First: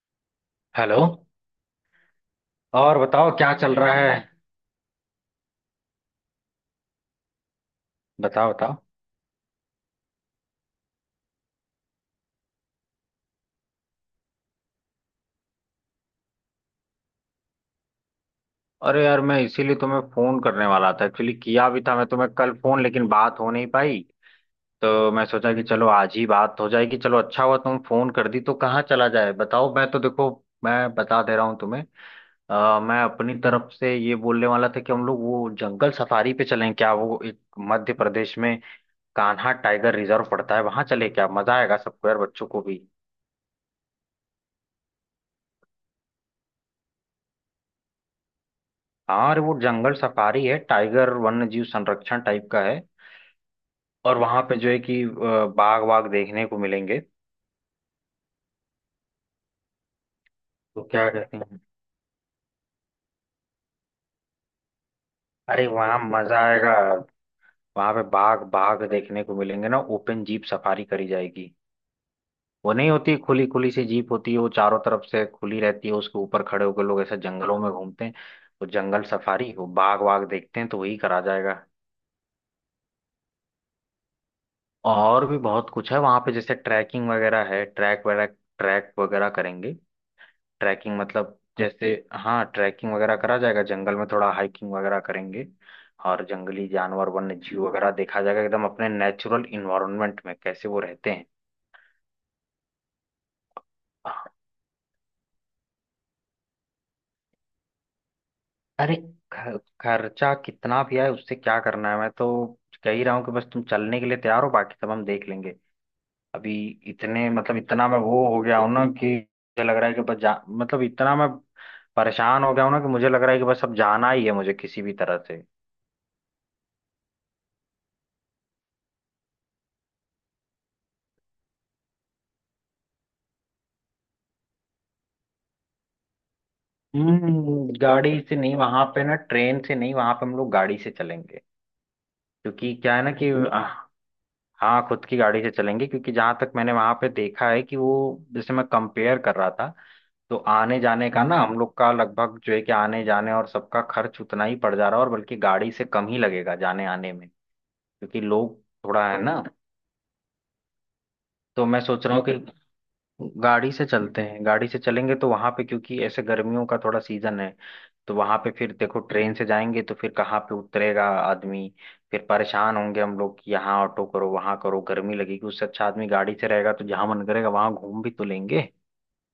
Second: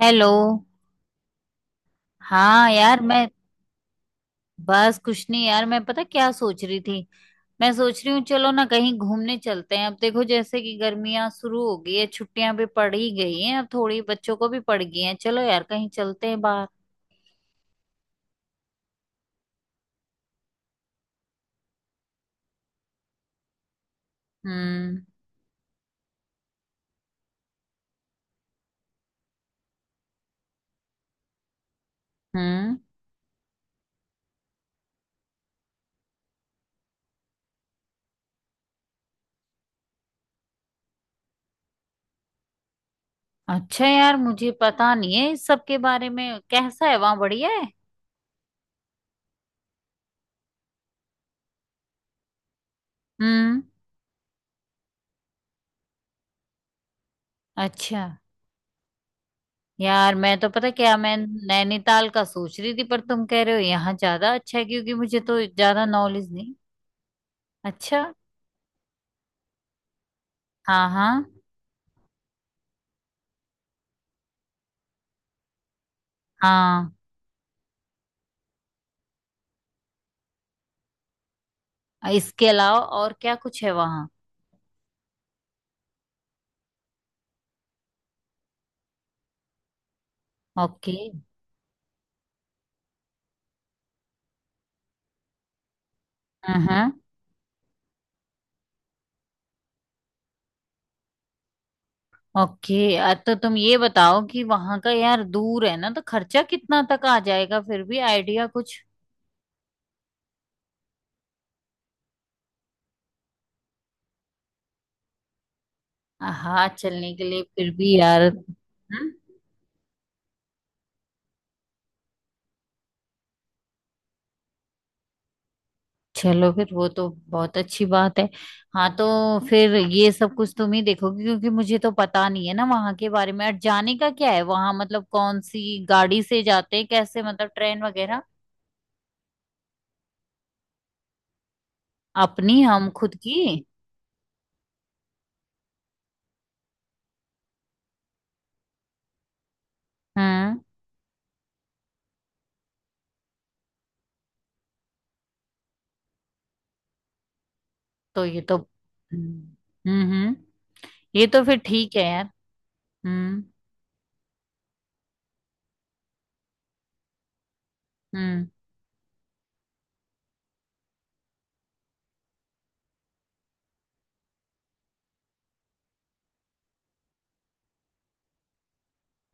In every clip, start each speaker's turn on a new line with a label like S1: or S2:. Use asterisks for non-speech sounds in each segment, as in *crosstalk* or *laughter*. S1: Hello.
S2: Hello.
S1: हाँ
S2: और
S1: यार मैं
S2: बताओ, क्या चल रहा है?
S1: बस कुछ नहीं यार, मैं पता क्या सोच रही थी। मैं सोच रही हूँ चलो
S2: बताओ
S1: ना
S2: बताओ।
S1: कहीं घूमने चलते हैं। अब देखो जैसे कि गर्मियाँ शुरू हो गई है, छुट्टियां भी पड़ ही गई हैं, अब थोड़ी बच्चों को भी पड़ गई हैं। चलो यार कहीं चलते हैं बाहर।
S2: अरे यार, मैं इसीलिए तुम्हें फोन करने वाला था। एक्चुअली किया भी था मैं तुम्हें कल फोन, लेकिन बात हो नहीं पाई।
S1: हम्म।
S2: तो मैं सोचा कि चलो आज ही बात हो जाएगी। चलो अच्छा हुआ तुम फोन कर दी। तो कहाँ चला जाए बताओ, मैं तो देखो मैं बता दे रहा हूँ तुम्हें।
S1: हम्म।
S2: मैं अपनी तरफ से ये बोलने वाला था कि हम लोग वो जंगल सफारी पे चलें क्या। वो एक मध्य प्रदेश में कान्हा टाइगर रिजर्व पड़ता है, वहां चले क्या। मजा आएगा सबको यार, बच्चों को भी।
S1: अच्छा यार मुझे पता नहीं है इस सब के बारे में, कैसा है वहाँ, बढ़िया है?
S2: हाँ, अरे वो जंगल सफारी है, टाइगर वन्य जीव संरक्षण टाइप का है।
S1: हम्म।
S2: और वहां पे जो है कि बाघ वाघ देखने को मिलेंगे।
S1: अच्छा यार, मैं तो पता
S2: तो
S1: क्या
S2: क्या
S1: मैं
S2: कहते हैं?
S1: नैनीताल का सोच रही थी, पर तुम कह रहे हो यहाँ ज्यादा अच्छा है, क्योंकि मुझे तो
S2: अरे
S1: ज्यादा
S2: वहां
S1: नॉलेज
S2: मजा
S1: नहीं।
S2: आएगा। वहां
S1: अच्छा।
S2: पे बाघ बाघ देखने को मिलेंगे ना। ओपन जीप सफारी
S1: हाँ
S2: करी
S1: हाँ।
S2: जाएगी। वो नहीं होती, खुली खुली सी जीप होती है, वो चारों तरफ से खुली रहती है। उसके ऊपर खड़े होकर
S1: हाँ।
S2: लोग ऐसे जंगलों में घूमते हैं। वो जंगल सफारी, वो बाघ वाघ देखते हैं, तो वही करा जाएगा।
S1: इसके अलावा और क्या कुछ है वहाँ?
S2: और भी बहुत कुछ है वहां पे, जैसे ट्रैकिंग वगैरह है, ट्रैक वगैरह, ट्रैक वगैरह करेंगे।
S1: ओके।
S2: ट्रैकिंग मतलब जैसे हाँ, ट्रैकिंग वगैरह करा जाएगा जंगल में, थोड़ा हाइकिंग वगैरह करेंगे। और जंगली
S1: हाँ।
S2: जानवर, वन्य जीव वगैरह देखा जाएगा, एकदम अपने नेचुरल इन्वायरमेंट में कैसे वो रहते हैं।
S1: ओके। तो तुम ये बताओ कि वहाँ का यार दूर है ना, तो खर्चा कितना तक आ जाएगा फिर भी आइडिया कुछ?
S2: अरे, खर्चा कितना भी आए उससे क्या करना है। मैं तो कह ही रहा हूँ कि बस तुम चलने के लिए तैयार हो, बाकी सब हम देख लेंगे। अभी
S1: हाँ चलने के
S2: इतने
S1: लिए,
S2: मतलब
S1: फिर
S2: इतना
S1: भी
S2: मैं
S1: यार।
S2: वो हो गया हूँ ना
S1: हम्म?
S2: कि मुझे लग रहा है कि बस जा मतलब इतना मैं परेशान हो गया हूँ ना कि मुझे लग रहा है कि बस अब जाना ही है मुझे किसी भी तरह से।
S1: चलो फिर वो तो बहुत अच्छी बात है। हाँ तो फिर ये सब कुछ तुम ही देखोगे, क्योंकि मुझे तो पता नहीं है ना वहाँ के बारे में। और जाने का क्या है वहाँ, मतलब कौन सी गाड़ी से जाते हैं, कैसे, मतलब
S2: हम्म।
S1: ट्रेन
S2: गाड़ी
S1: वगैरह?
S2: से नहीं वहां पे ना, ट्रेन से नहीं वहां पे, हम लोग गाड़ी से चलेंगे।
S1: अपनी,
S2: क्योंकि
S1: हम
S2: क्या है ना
S1: खुद
S2: कि
S1: की?
S2: हाँ, खुद की गाड़ी से चलेंगे। क्योंकि जहां तक मैंने वहां पे देखा है कि वो, जैसे मैं कंपेयर कर रहा था, तो
S1: हम्म।
S2: आने जाने का ना हम लोग का लगभग जो है कि आने जाने और सबका खर्च उतना ही पड़ जा रहा है, और बल्कि गाड़ी से कम ही लगेगा जाने आने में। क्योंकि
S1: तो ये तो
S2: लोग, थोड़ा है ना।
S1: हम्म। ये तो फिर
S2: तो मैं
S1: ठीक है
S2: सोच रहा
S1: यार।
S2: हूँ कि
S1: हम्म।
S2: गाड़ी से चलते हैं। गाड़ी से चलेंगे तो वहां पे, क्योंकि ऐसे गर्मियों का थोड़ा सीजन है, तो वहां
S1: हम्म।
S2: पे फिर देखो ट्रेन से जाएंगे तो फिर कहाँ पे उतरेगा आदमी। फिर परेशान होंगे हम लोग कि यहाँ ऑटो करो, वहां करो, गर्मी लगेगी। उससे अच्छा आदमी गाड़ी से रहेगा तो जहां मन करेगा वहां घूम भी तो लेंगे।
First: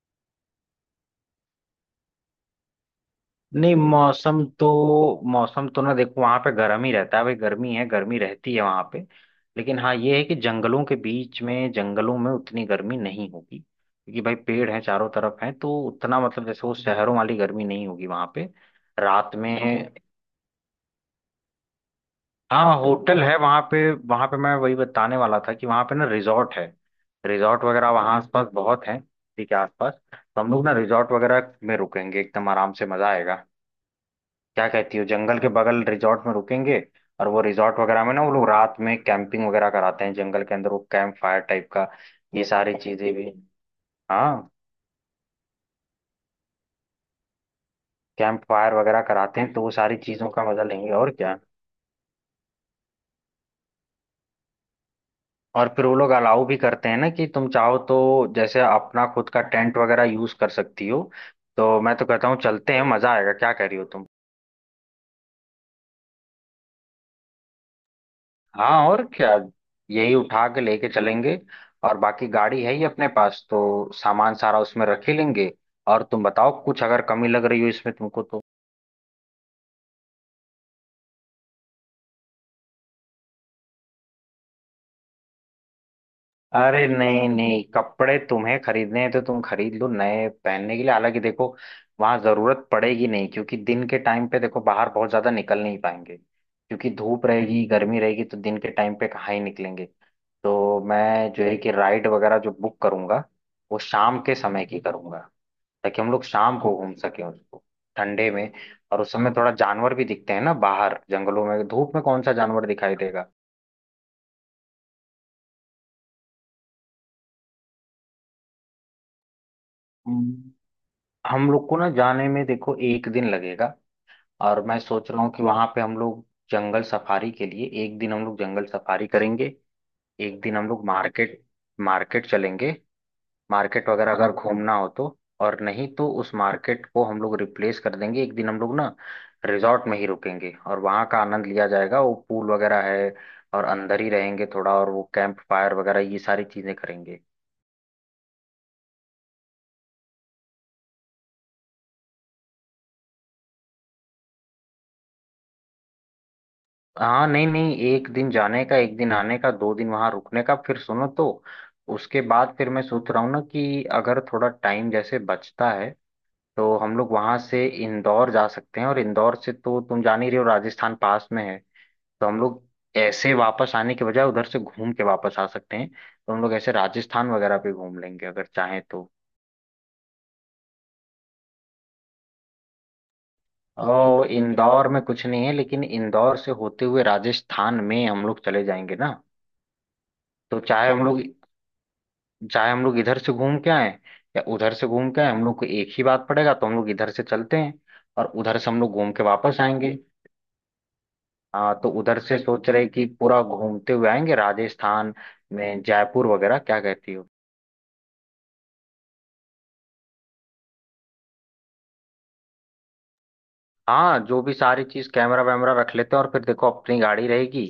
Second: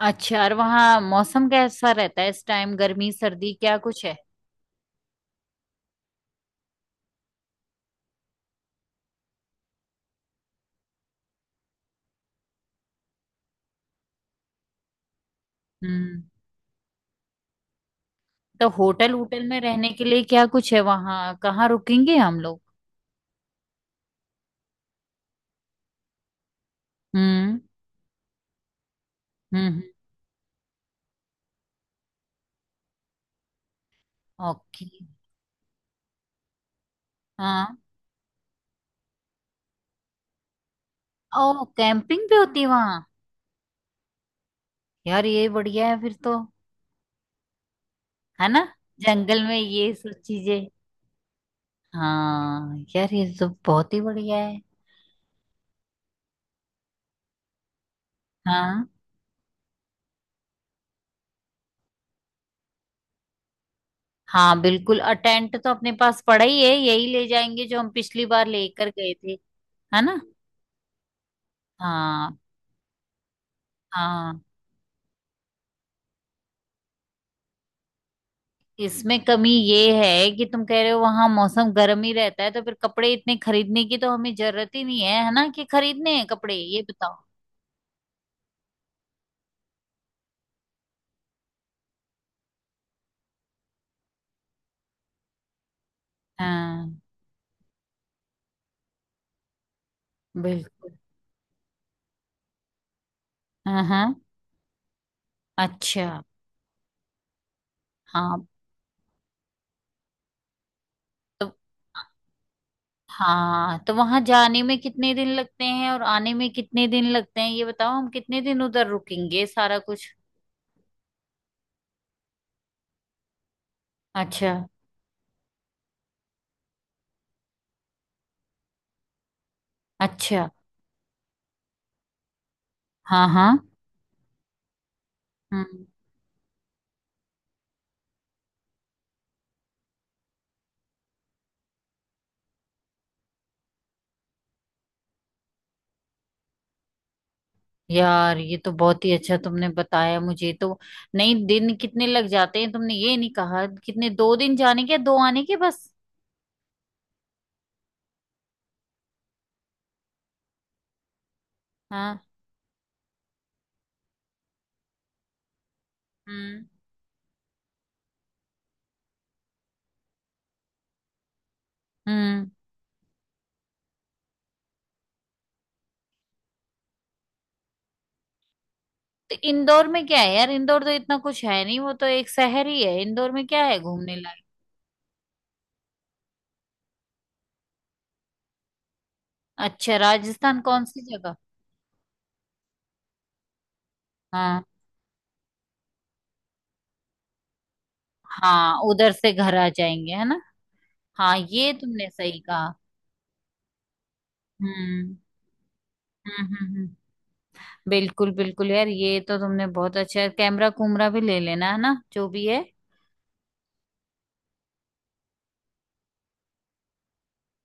S1: अच्छा और वहाँ मौसम कैसा रहता है इस टाइम, गर्मी सर्दी
S2: नहीं,
S1: क्या कुछ है?
S2: मौसम तो, मौसम तो ना देखो वहां पे गर्म ही रहता है भाई। गर्मी है, गर्मी रहती है वहां पे। लेकिन हाँ ये है कि जंगलों के बीच में, जंगलों में उतनी गर्मी नहीं होगी, क्योंकि भाई पेड़ हैं चारों तरफ हैं, तो उतना
S1: हम्म।
S2: मतलब जैसे वो शहरों वाली गर्मी नहीं होगी वहां पे।
S1: तो होटल
S2: रात
S1: होटल
S2: में,
S1: में रहने के लिए क्या कुछ है वहाँ, कहाँ रुकेंगे हम लोग?
S2: हाँ होटल है वहां पे। वहां पे मैं वही बताने वाला था कि वहां पे ना रिजॉर्ट है,
S1: हम्म।
S2: रिजॉर्ट वगैरह वहां आसपास बहुत है। ठीक है,
S1: हम्म।
S2: आसपास तो हम लोग ना रिजॉर्ट वगैरह में रुकेंगे, एकदम आराम से, मजा आएगा। क्या
S1: ओके।
S2: कहती हो, जंगल के बगल रिजॉर्ट में रुकेंगे। और वो
S1: हाँ।
S2: रिजॉर्ट वगैरह में ना वो लोग रात में कैंपिंग वगैरह कराते हैं जंगल के अंदर, वो कैंप फायर
S1: ओ,
S2: टाइप का,
S1: कैंपिंग भी
S2: ये
S1: होती है
S2: सारी
S1: वहाँ?
S2: चीजें भी। हाँ,
S1: यार ये बढ़िया है फिर तो।
S2: कैंप
S1: है ना?
S2: फायर वगैरह कराते
S1: जंगल
S2: हैं
S1: में
S2: तो वो
S1: ये
S2: सारी
S1: सब
S2: चीजों का मजा
S1: चीजें।
S2: लेंगे और क्या।
S1: हाँ यार ये तो बहुत ही बढ़िया है।
S2: और फिर वो लोग अलाउ भी करते हैं ना कि तुम चाहो तो जैसे
S1: हाँ।
S2: अपना खुद का टेंट वगैरह यूज कर सकती हो। तो मैं तो कहता हूँ चलते हैं, मजा आएगा। क्या कह रही हो तुम?
S1: हाँ बिल्कुल, और टेंट तो अपने पास पड़ा ही है, यही ले जाएंगे जो हम पिछली बार लेकर
S2: हाँ और
S1: गए थे।
S2: क्या,
S1: है
S2: यही
S1: ना?
S2: उठा के लेके चलेंगे। और बाकी
S1: हाँ।
S2: गाड़ी है ही अपने पास, तो सामान
S1: हाँ,
S2: सारा उसमें रख ही लेंगे। और तुम बताओ कुछ अगर कमी लग रही हो इसमें तुमको तो।
S1: इसमें कमी ये है कि तुम कह रहे हो वहां मौसम गर्म ही रहता है, तो फिर कपड़े इतने खरीदने की तो हमें जरूरत ही नहीं है, है ना? कि खरीदने हैं कपड़े,
S2: अरे
S1: ये बताओ।
S2: नहीं नहीं, कपड़े तुम्हें खरीदने हैं तो तुम खरीद लो नए पहनने के लिए। हालांकि देखो, वहां जरूरत पड़ेगी नहीं, क्योंकि दिन के टाइम पे देखो बाहर बहुत ज्यादा निकल नहीं पाएंगे, क्योंकि
S1: हाँ।
S2: धूप रहेगी, गर्मी रहेगी। तो दिन के टाइम पे कहाँ ही निकलेंगे। तो
S1: बिल्कुल।
S2: मैं जो है कि राइड वगैरह जो बुक करूंगा, वो
S1: हाँ हाँ।
S2: शाम के समय की करूंगा, ताकि हम
S1: अच्छा।
S2: लोग शाम को घूम सकें उसको, ठंडे में।
S1: हाँ।
S2: और उस समय थोड़ा जानवर भी दिखते हैं ना बाहर जंगलों
S1: तो
S2: में। धूप में कौन सा जानवर दिखाई देगा।
S1: हाँ, तो वहां जाने में कितने दिन लगते हैं और आने में कितने दिन लगते हैं ये बताओ, हम कितने दिन उधर रुकेंगे, सारा कुछ?
S2: हम्म। हम लोग को ना जाने में देखो एक दिन लगेगा।
S1: अच्छा।
S2: और मैं सोच रहा हूँ कि वहां पे हम लोग जंगल सफारी के लिए एक दिन, हम लोग जंगल सफारी करेंगे। एक
S1: अच्छा।
S2: दिन हम लोग मार्केट, मार्केट चलेंगे।
S1: हाँ हाँ।
S2: मार्केट वगैरह अगर घूमना हो तो, और नहीं
S1: हम्म।
S2: तो उस मार्केट को हम लोग रिप्लेस कर देंगे, एक दिन हम लोग ना रिजॉर्ट में ही रुकेंगे और वहाँ का आनंद लिया जाएगा। वो पूल वगैरह है, और अंदर ही रहेंगे थोड़ा, और वो कैंप फायर वगैरह ये सारी चीजें करेंगे।
S1: यार ये तो बहुत ही अच्छा तुमने बताया, मुझे तो नहीं। दिन कितने लग जाते हैं तुमने ये नहीं कहा, कितने, दो दिन जाने के, दो आने के, बस?
S2: हाँ नहीं नहीं, एक दिन जाने का, एक दिन आने का, दो दिन वहाँ रुकने का। फिर सुनो तो, उसके
S1: हाँ।
S2: बाद फिर मैं सोच रहा हूँ ना कि अगर थोड़ा टाइम जैसे बचता है,
S1: हम्म।
S2: तो हम लोग वहां से इंदौर जा सकते हैं, और इंदौर से तो तुम जान ही रहे हो राजस्थान पास में है। तो हम
S1: हम्म।
S2: लोग ऐसे वापस आने के बजाय उधर से घूम के वापस आ सकते हैं, तो हम लोग ऐसे राजस्थान वगैरह पे घूम लेंगे अगर चाहें तो।
S1: तो इंदौर में क्या है यार, इंदौर तो इतना कुछ है नहीं, वो तो एक शहर ही है, इंदौर में क्या है घूमने
S2: तो
S1: लायक?
S2: इंदौर में कुछ नहीं है, लेकिन इंदौर से होते हुए राजस्थान में हम लोग चले जाएंगे ना।
S1: अच्छा,
S2: तो
S1: राजस्थान कौन सी जगह?
S2: चाहे हम लोग इधर से घूम के आए, या
S1: हाँ।
S2: उधर से घूम के आए, हम लोग को एक ही बात पड़ेगा। तो हम लोग इधर से चलते हैं, और उधर से हम
S1: हाँ
S2: लोग घूम
S1: उधर
S2: के
S1: से घर
S2: वापस
S1: आ
S2: आएंगे।
S1: जाएंगे, है ना? हाँ
S2: हाँ
S1: ये
S2: तो
S1: तुमने
S2: उधर से
S1: सही
S2: सोच
S1: कहा।
S2: रहे कि पूरा घूमते हुए आएंगे राजस्थान
S1: हम्म
S2: में, जयपुर
S1: हम्म
S2: वगैरह।
S1: हम्म
S2: क्या
S1: हम्म।
S2: कहती हो?
S1: बिल्कुल बिल्कुल यार, ये तो तुमने बहुत अच्छा है, कैमरा कुमरा भी ले लेना है ना, जो भी है।
S2: हाँ जो भी सारी चीज, कैमरा वैमरा रख लेते हैं। और फिर देखो अपनी गाड़ी रहेगी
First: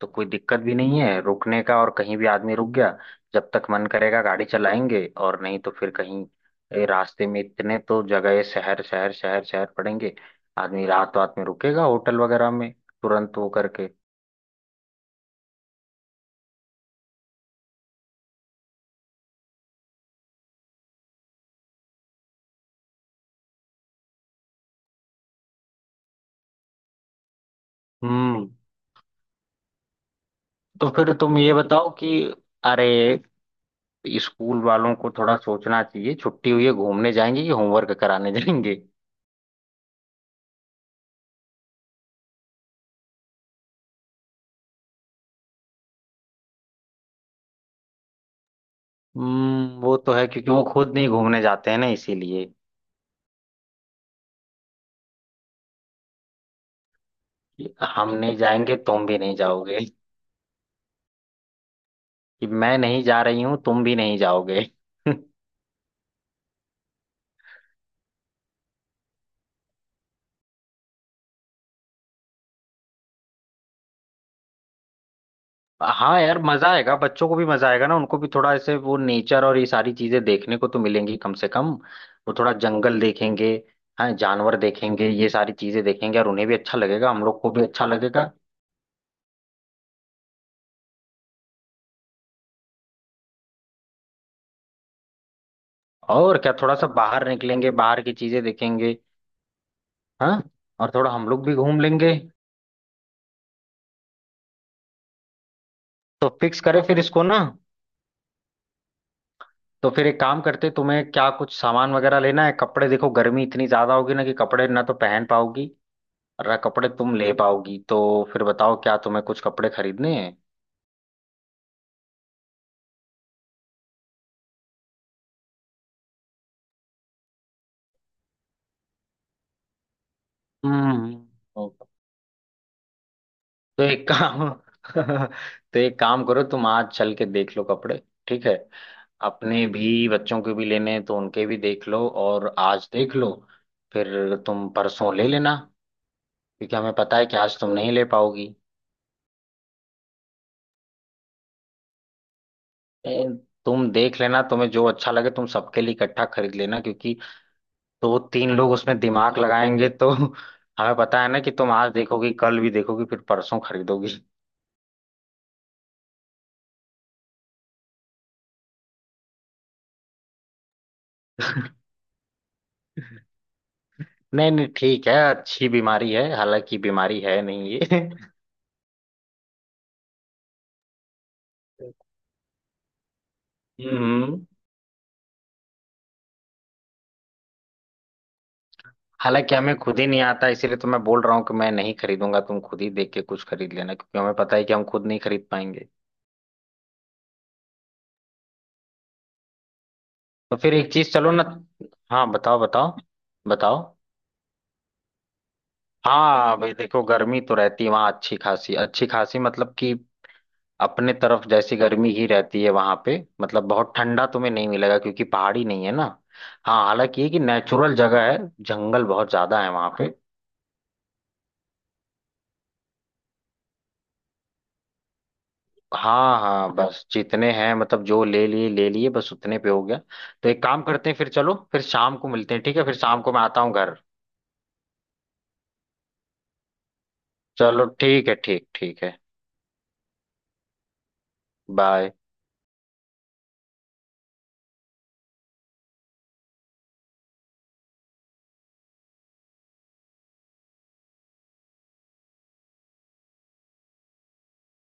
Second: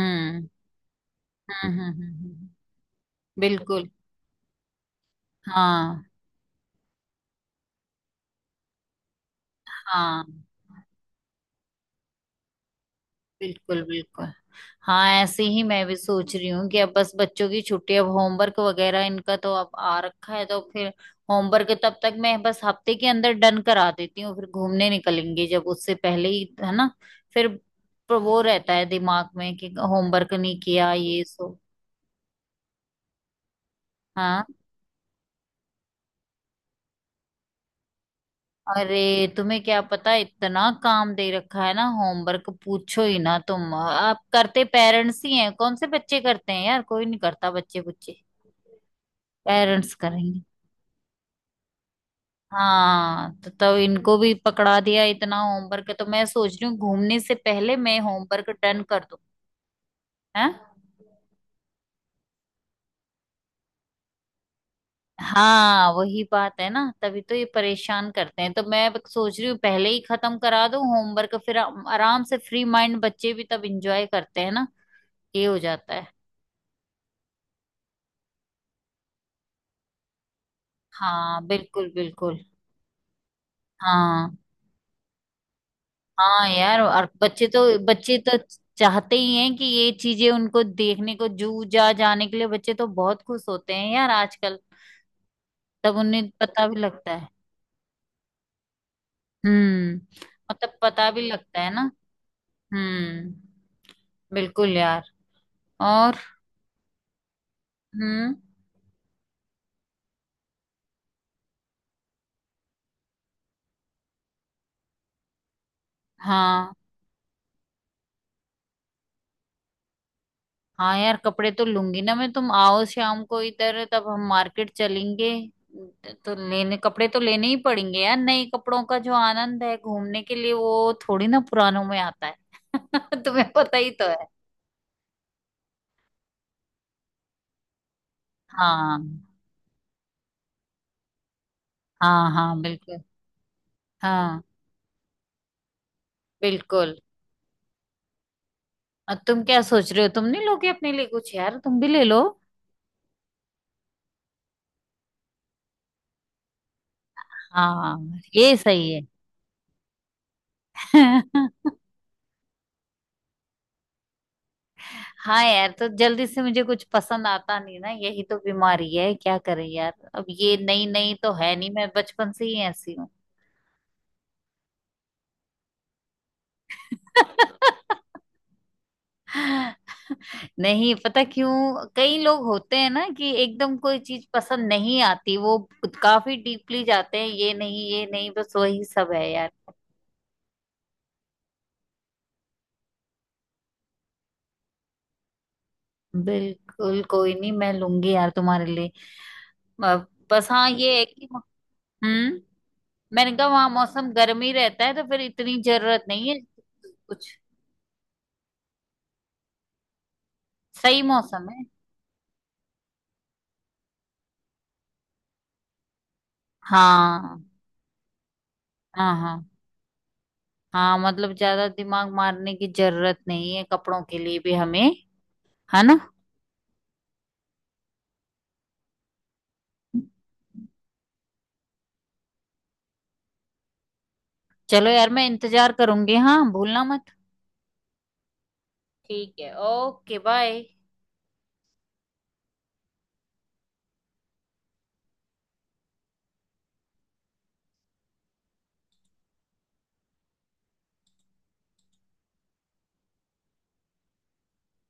S2: तो कोई दिक्कत भी नहीं है रुकने
S1: हम्म
S2: का, और
S1: हम्म हम्म,
S2: कहीं भी
S1: हम्म,
S2: आदमी रुक गया, जब तक मन
S1: बिल्कुल।
S2: करेगा गाड़ी चलाएंगे और नहीं तो फिर
S1: हाँ
S2: कहीं, रास्ते में इतने तो जगह, शहर शहर शहर शहर पड़ेंगे।
S1: हाँ।
S2: आदमी रात रात में रुकेगा होटल वगैरह में तुरंत वो
S1: बिल्कुल
S2: करके।
S1: बिल्कुल। हाँ ऐसे ही मैं भी सोच रही हूँ कि अब बस बच्चों की छुट्टी, अब होमवर्क वगैरह इनका तो अब आ रखा है, तो फिर होमवर्क तब तक मैं बस हफ्ते के अंदर डन करा देती हूँ, फिर घूमने निकलेंगे। जब उससे पहले ही, है ना, फिर वो
S2: हम्म।
S1: रहता है दिमाग में कि होमवर्क नहीं
S2: तो
S1: किया
S2: फिर
S1: ये
S2: तुम ये
S1: सो।
S2: बताओ कि, अरे
S1: हाँ।
S2: स्कूल वालों को थोड़ा सोचना चाहिए, छुट्टी हुई है घूमने जाएंगे कि होमवर्क कराने जाएंगे।
S1: अरे तुम्हें क्या पता, इतना काम दे रखा है ना होमवर्क, पूछो ही ना। तुम आप करते पेरेंट्स ही हैं, कौन से बच्चे करते हैं यार, कोई नहीं करता बच्चे बच्चे,
S2: हम्म,
S1: पेरेंट्स
S2: वो तो है
S1: करेंगे।
S2: क्योंकि वो खुद नहीं घूमने जाते हैं ना, इसीलिए
S1: हाँ तो तब इनको भी पकड़ा दिया इतना होमवर्क, तो मैं सोच रही हूँ घूमने से
S2: कि
S1: पहले मैं
S2: हम नहीं
S1: होमवर्क
S2: जाएंगे
S1: डन कर
S2: तुम
S1: दूं।
S2: भी नहीं जाओगे,
S1: हैं?
S2: कि मैं नहीं जा रही हूँ तुम भी नहीं जाओगे। *laughs*
S1: हाँ वही बात है ना, तभी तो ये परेशान करते हैं, तो मैं सोच रही हूँ पहले ही खत्म करा दूं होमवर्क, फिर आराम से फ्री माइंड, बच्चे भी तब एंजॉय करते हैं ना, ये हो जाता है।
S2: हाँ यार, मजा आएगा, बच्चों को भी मजा आएगा ना। उनको भी थोड़ा ऐसे वो नेचर और ये सारी चीजें देखने को तो मिलेंगी कम
S1: हाँ
S2: से कम।
S1: बिल्कुल
S2: वो
S1: बिल्कुल।
S2: थोड़ा जंगल देखेंगे, हाँ
S1: हाँ
S2: जानवर देखेंगे, ये सारी चीजें देखेंगे, और उन्हें
S1: हाँ
S2: भी अच्छा
S1: यार, और
S2: लगेगा, हम लोग
S1: बच्चे
S2: को
S1: तो,
S2: भी अच्छा
S1: बच्चे
S2: लगेगा।
S1: तो चाहते ही हैं कि ये चीजें उनको देखने को, जू जा जाने के लिए बच्चे तो बहुत खुश होते हैं यार आजकल, तब उन्हें
S2: और क्या,
S1: पता
S2: थोड़ा
S1: भी
S2: सा
S1: लगता
S2: बाहर
S1: है।
S2: निकलेंगे, बाहर की चीजें देखेंगे।
S1: हम्म,
S2: हाँ,
S1: मतलब
S2: और थोड़ा
S1: पता भी
S2: हम लोग भी
S1: लगता है
S2: घूम
S1: ना।
S2: लेंगे।
S1: हम्म। बिल्कुल यार। और।
S2: तो फिक्स करें फिर इसको ना।
S1: हम्म।
S2: तो फिर एक काम करते, तुम्हें क्या कुछ सामान वगैरह लेना है? कपड़े देखो, गर्मी इतनी ज्यादा होगी ना कि कपड़े ना तो पहन पाओगी और ना
S1: हाँ,
S2: कपड़े तुम ले पाओगी। तो फिर बताओ क्या तुम्हें कुछ कपड़े खरीदने हैं?
S1: हाँ यार कपड़े तो लूंगी ना मैं, तुम आओ शाम को इधर तब हम मार्केट चलेंगे। तो लेने, कपड़े तो लेने ही पड़ेंगे यार, नए कपड़ों का जो आनंद है घूमने के लिए वो
S2: हम्म।
S1: थोड़ी ना
S2: तो
S1: पुरानों में आता है, *laughs* तुम्हें पता ही
S2: एक
S1: तो है।
S2: काम *laughs* तो एक काम करो, तुम आज चल के देख लो कपड़े, ठीक है।
S1: हाँ।
S2: अपने भी, बच्चों के भी लेने हैं तो उनके भी देख लो,
S1: हाँ।
S2: और
S1: हाँ
S2: आज
S1: बिल्कुल।
S2: देख लो, फिर
S1: हाँ
S2: तुम परसों ले लेना। क्योंकि हमें
S1: बिल्कुल,
S2: पता है कि आज तुम नहीं ले पाओगी।
S1: और तुम क्या सोच रहे हो, तुम नहीं लोगे अपने लिए कुछ, यार तुम भी ले लो।
S2: ए, तुम देख लेना, तुम्हें जो अच्छा लगे तुम सबके लिए इकट्ठा खरीद लेना। क्योंकि तो वो
S1: हाँ
S2: तीन
S1: ये
S2: लोग उसमें
S1: सही
S2: दिमाग लगाएंगे तो। *laughs* हमें पता
S1: है।
S2: है ना कि
S1: *laughs*
S2: तुम आज देखोगी, कल भी देखोगी, फिर परसों खरीदोगी।
S1: हाँ यार तो जल्दी से मुझे कुछ पसंद आता नहीं ना, यही तो बीमारी है, क्या करें यार, अब ये नई नई तो है नहीं, मैं बचपन से ही ऐसी हूँ।
S2: नहीं नहीं ठीक है, अच्छी बीमारी है, हालांकि बीमारी है नहीं
S1: *laughs*
S2: ये। *laughs*
S1: नहीं पता क्यों, कई लोग होते हैं ना कि एकदम कोई चीज
S2: हम्म,
S1: पसंद नहीं आती, वो काफी डीपली जाते हैं, ये नहीं ये नहीं, बस वही सब है यार।
S2: हालांकि हमें खुद ही नहीं आता, इसीलिए तो मैं बोल रहा हूँ कि मैं नहीं खरीदूंगा, तुम खुद ही देख के कुछ खरीद लेना, क्योंकि हमें पता है कि हम खुद नहीं खरीद पाएंगे।
S1: बिल्कुल, कोई नहीं मैं लूंगी यार तुम्हारे लिए। अ, बस
S2: तो
S1: हाँ
S2: फिर एक
S1: ये है
S2: चीज
S1: कि,
S2: चलो ना। हाँ
S1: हम्म,
S2: बताओ बताओ,
S1: मैंने कहा वहां
S2: बताओ।
S1: मौसम गर्म ही रहता है तो फिर इतनी जरूरत नहीं है
S2: हाँ भाई देखो,
S1: कुछ,
S2: गर्मी तो रहती है वहाँ अच्छी खासी, अच्छी खासी मतलब कि
S1: सही
S2: अपने तरफ
S1: मौसम है।
S2: जैसी गर्मी ही रहती है वहाँ पे। मतलब बहुत ठंडा तुम्हें नहीं मिलेगा क्योंकि पहाड़ी नहीं है ना। हाँ हालांकि ये
S1: हाँ।
S2: कि नेचुरल जगह है, जंगल
S1: हाँ।
S2: बहुत
S1: हाँ
S2: ज्यादा है वहाँ पे।
S1: हाँ मतलब ज्यादा दिमाग मारने की जरूरत नहीं है कपड़ों के लिए भी हमें, है ना?
S2: हाँ हाँ, बस जितने हैं, मतलब जो ले लिए ले लिए, बस उतने पे हो गया। तो एक काम करते हैं, फिर चलो, फिर शाम को मिलते हैं, ठीक है, फिर शाम को मैं आता हूँ घर।
S1: चलो यार मैं इंतजार करूंगी, हाँ भूलना मत।
S2: चलो ठीक है, ठीक ठीक है।
S1: ठीक है, ओके, बाय।
S2: बाय।